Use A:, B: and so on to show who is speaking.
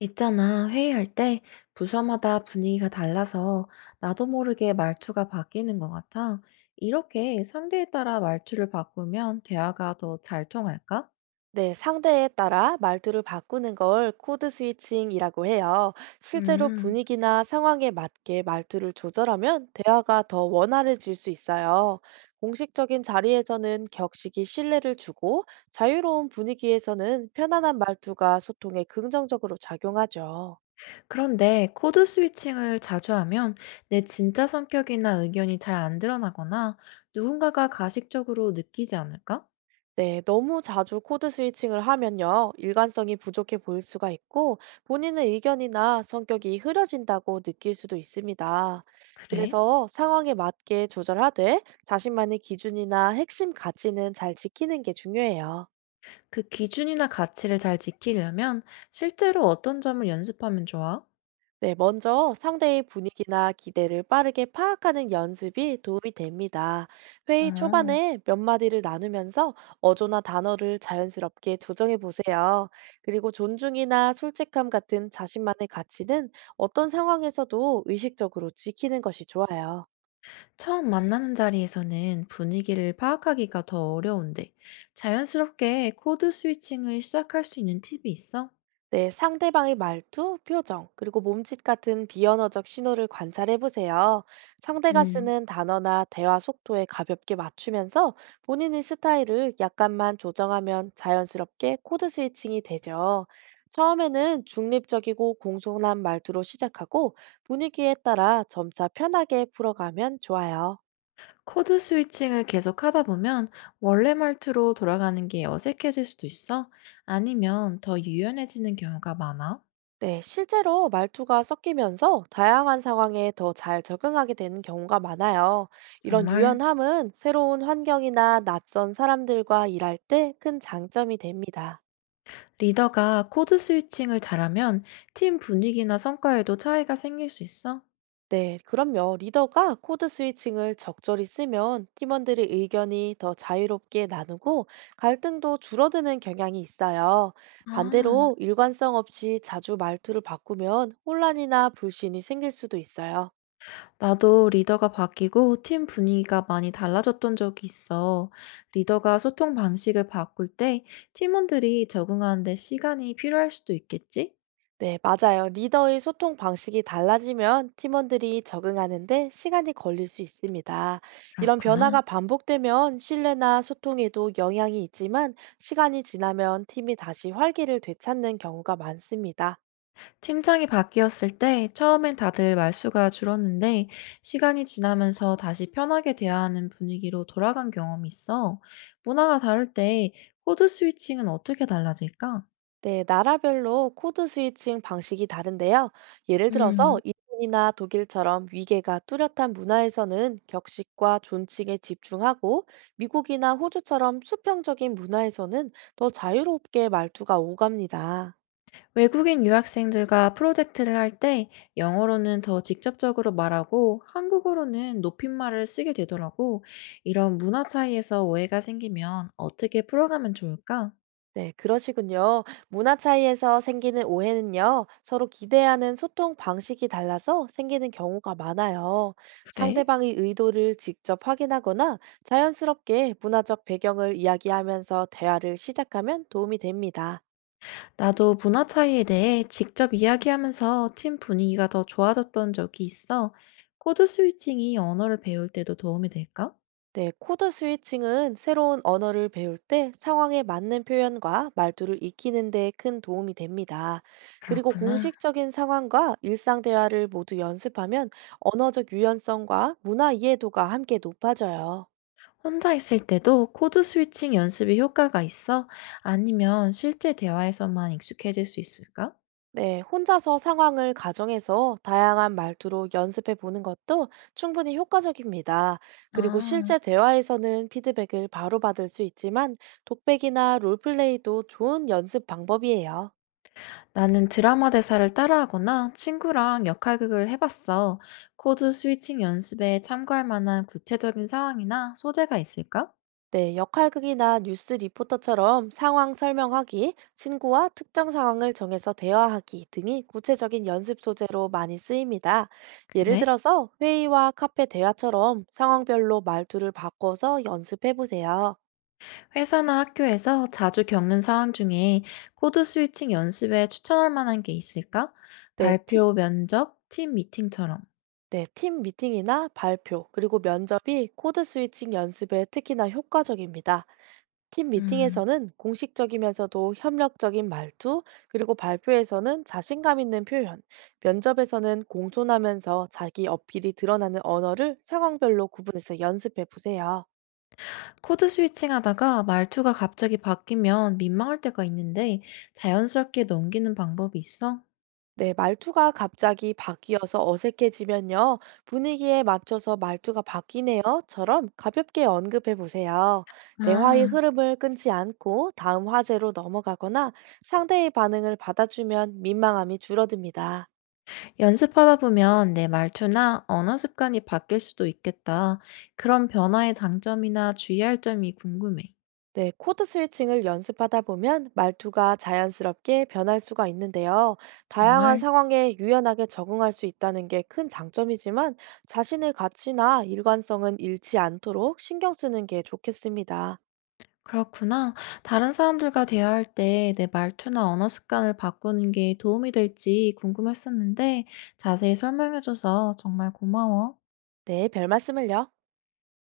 A: 있잖아, 회의할 때 부서마다 분위기가 달라서 나도 모르게 말투가 바뀌는 것 같아. 이렇게 상대에 따라 말투를 바꾸면 대화가 더 잘 통할까?
B: 네, 상대에 따라 말투를 바꾸는 걸 코드 스위칭이라고 해요. 실제로
A: 음,
B: 분위기나 상황에 맞게 말투를 조절하면 대화가 더 원활해질 수 있어요. 공식적인 자리에서는 격식이 신뢰를 주고 자유로운 분위기에서는 편안한 말투가 소통에 긍정적으로 작용하죠.
A: 그런데 코드 스위칭을 자주 하면 내 진짜 성격이나 의견이 잘 안 드러나거나 누군가가 가식적으로 느끼지 않을까?
B: 네, 너무 자주 코드 스위칭을 하면요, 일관성이 부족해 보일 수가 있고, 본인의 의견이나 성격이 흐려진다고 느낄 수도 있습니다.
A: 그래?
B: 그래서 상황에 맞게 조절하되, 자신만의 기준이나 핵심 가치는 잘 지키는 게 중요해요.
A: 그 기준이나 가치를 잘 지키려면 실제로 어떤 점을 연습하면 좋아?
B: 네, 먼저 상대의 분위기나 기대를 빠르게 파악하는 연습이 도움이 됩니다. 회의
A: 어.
B: 초반에 몇 마디를 나누면서 어조나 단어를 자연스럽게 조정해 보세요. 그리고 존중이나 솔직함 같은 자신만의 가치는 어떤 상황에서도 의식적으로 지키는 것이 좋아요.
A: 처음 만나는 자리에서는 분위기를 파악하기가 더 어려운데, 자연스럽게 코드 스위칭을 시작할 수 있는 팁이 있어?
B: 네, 상대방의 말투, 표정, 그리고 몸짓 같은 비언어적 신호를 관찰해 보세요. 상대가
A: 음,
B: 쓰는 단어나 대화 속도에 가볍게 맞추면서 본인의 스타일을 약간만 조정하면 자연스럽게 코드 스위칭이 되죠. 처음에는 중립적이고 공손한 말투로 시작하고 분위기에 따라 점차 편하게 풀어가면 좋아요.
A: 코드 스위칭을 계속 하다 보면 원래 말투로 돌아가는 게 어색해질 수도 있어? 아니면 더 유연해지는 경우가 많아?
B: 네, 실제로 말투가 섞이면서 다양한 상황에 더 잘 적응하게 되는 경우가 많아요. 이런
A: 정말.
B: 유연함은 새로운 환경이나 낯선 사람들과 일할 때 큰 장점이 됩니다.
A: 리더가 코드 스위칭을 잘하면 팀 분위기나 성과에도 차이가 생길 수 있어?
B: 네, 그럼요. 리더가 코드 스위칭을 적절히 쓰면 팀원들의 의견이 더 자유롭게 나누고 갈등도 줄어드는 경향이 있어요.
A: 아.
B: 반대로 일관성 없이 자주 말투를 바꾸면 혼란이나 불신이 생길 수도 있어요.
A: 나도 리더가 바뀌고 팀 분위기가 많이 달라졌던 적이 있어. 리더가 소통 방식을 바꿀 때 팀원들이 적응하는데 시간이 필요할 수도 있겠지?
B: 네, 맞아요. 리더의 소통 방식이 달라지면 팀원들이 적응하는데 시간이 걸릴 수 있습니다. 이런 변화가
A: 그렇구나.
B: 반복되면 신뢰나 소통에도 영향이 있지만 시간이 지나면 팀이 다시 활기를 되찾는 경우가 많습니다.
A: 팀장이 바뀌었을 때 처음엔 다들 말수가 줄었는데 시간이 지나면서 다시 편하게 대화하는 분위기로 돌아간 경험이 있어. 문화가 다를 때 코드 스위칭은 어떻게 달라질까?
B: 네, 나라별로 코드 스위칭 방식이 다른데요. 예를 들어서
A: 음.
B: 일본이나 독일처럼 위계가 뚜렷한 문화에서는 격식과 존칭에 집중하고 미국이나 호주처럼 수평적인 문화에서는 더 자유롭게 말투가 오갑니다.
A: 외국인 유학생들과 프로젝트를 할 때 영어로는 더 직접적으로 말하고 한국어로는 높임말을 쓰게 되더라고. 이런 문화 차이에서 오해가 생기면 어떻게 풀어가면 좋을까?
B: 네, 그러시군요. 문화 차이에서 생기는 오해는요, 서로 기대하는 소통 방식이 달라서 생기는 경우가 많아요.
A: 그래?
B: 상대방의 의도를 직접 확인하거나 자연스럽게 문화적 배경을 이야기하면서 대화를 시작하면 도움이 됩니다.
A: 나도 문화 차이에 대해 직접 이야기하면서 팀 분위기가 더 좋아졌던 적이 있어. 코드 스위칭이 언어를 배울 때도 도움이 될까?
B: 네, 코드 스위칭은 새로운 언어를 배울 때 상황에 맞는 표현과 말투를 익히는 데 큰 도움이 됩니다. 그리고
A: 그렇구나.
B: 공식적인 상황과 일상 대화를 모두 연습하면 언어적 유연성과 문화 이해도가 함께 높아져요.
A: 혼자 있을 때도 코드 스위칭 연습이 효과가 있어? 아니면 실제 대화에서만 익숙해질 수 있을까?
B: 네, 혼자서 상황을 가정해서 다양한 말투로 연습해 보는 것도 충분히 효과적입니다. 그리고
A: 아,
B: 실제 대화에서는 피드백을 바로 받을 수 있지만 독백이나 롤플레이도 좋은 연습 방법이에요.
A: 나는 드라마 대사를 따라하거나 친구랑 역할극을 해봤어. 코드 스위칭 연습에 참고할 만한 구체적인 상황이나 소재가 있을까?
B: 네, 역할극이나 뉴스 리포터처럼 상황 설명하기, 친구와 특정 상황을 정해서 대화하기 등이 구체적인 연습 소재로 많이 쓰입니다. 예를
A: 그래?
B: 들어서 회의와 카페 대화처럼 상황별로 말투를 바꿔서 연습해 보세요.
A: 회사나 학교에서 자주 겪는 상황 중에 코드 스위칭 연습에 추천할 만한 게 있을까?
B: 네, 티-
A: 발표, 면접, 팀 미팅처럼.
B: 네, 팀 미팅이나 발표, 그리고 면접이 코드 스위칭 연습에 특히나 효과적입니다. 팀
A: 음,
B: 미팅에서는 공식적이면서도 협력적인 말투, 그리고 발표에서는 자신감 있는 표현, 면접에서는 공손하면서 자기 어필이 드러나는 언어를 상황별로 구분해서 연습해 보세요.
A: 코드 스위칭 하다가 말투가 갑자기 바뀌면 민망할 때가 있는데 자연스럽게 넘기는 방법이 있어?
B: 네, 말투가 갑자기 바뀌어서 어색해지면요. "분위기에 맞춰서 말투가 바뀌네요."처럼 가볍게 언급해 보세요. 대화의
A: 아.
B: 흐름을 끊지 않고 다음 화제로 넘어가거나 상대의 반응을 받아주면 민망함이 줄어듭니다.
A: 연습하다 보면 내 말투나 언어 습관이 바뀔 수도 있겠다. 그런 변화의 장점이나 주의할 점이 궁금해.
B: 네, 코드 스위칭을 연습하다 보면 말투가 자연스럽게 변할 수가 있는데요. 다양한
A: 정말?
B: 상황에 유연하게 적응할 수 있다는 게 큰 장점이지만 자신의 가치나 일관성은 잃지 않도록 신경 쓰는 게 좋겠습니다.
A: 그렇구나. 다른 사람들과 대화할 때 내 말투나 언어 습관을 바꾸는 게 도움이 될지 궁금했었는데 자세히 설명해줘서 정말 고마워.
B: 네, 별 말씀을요.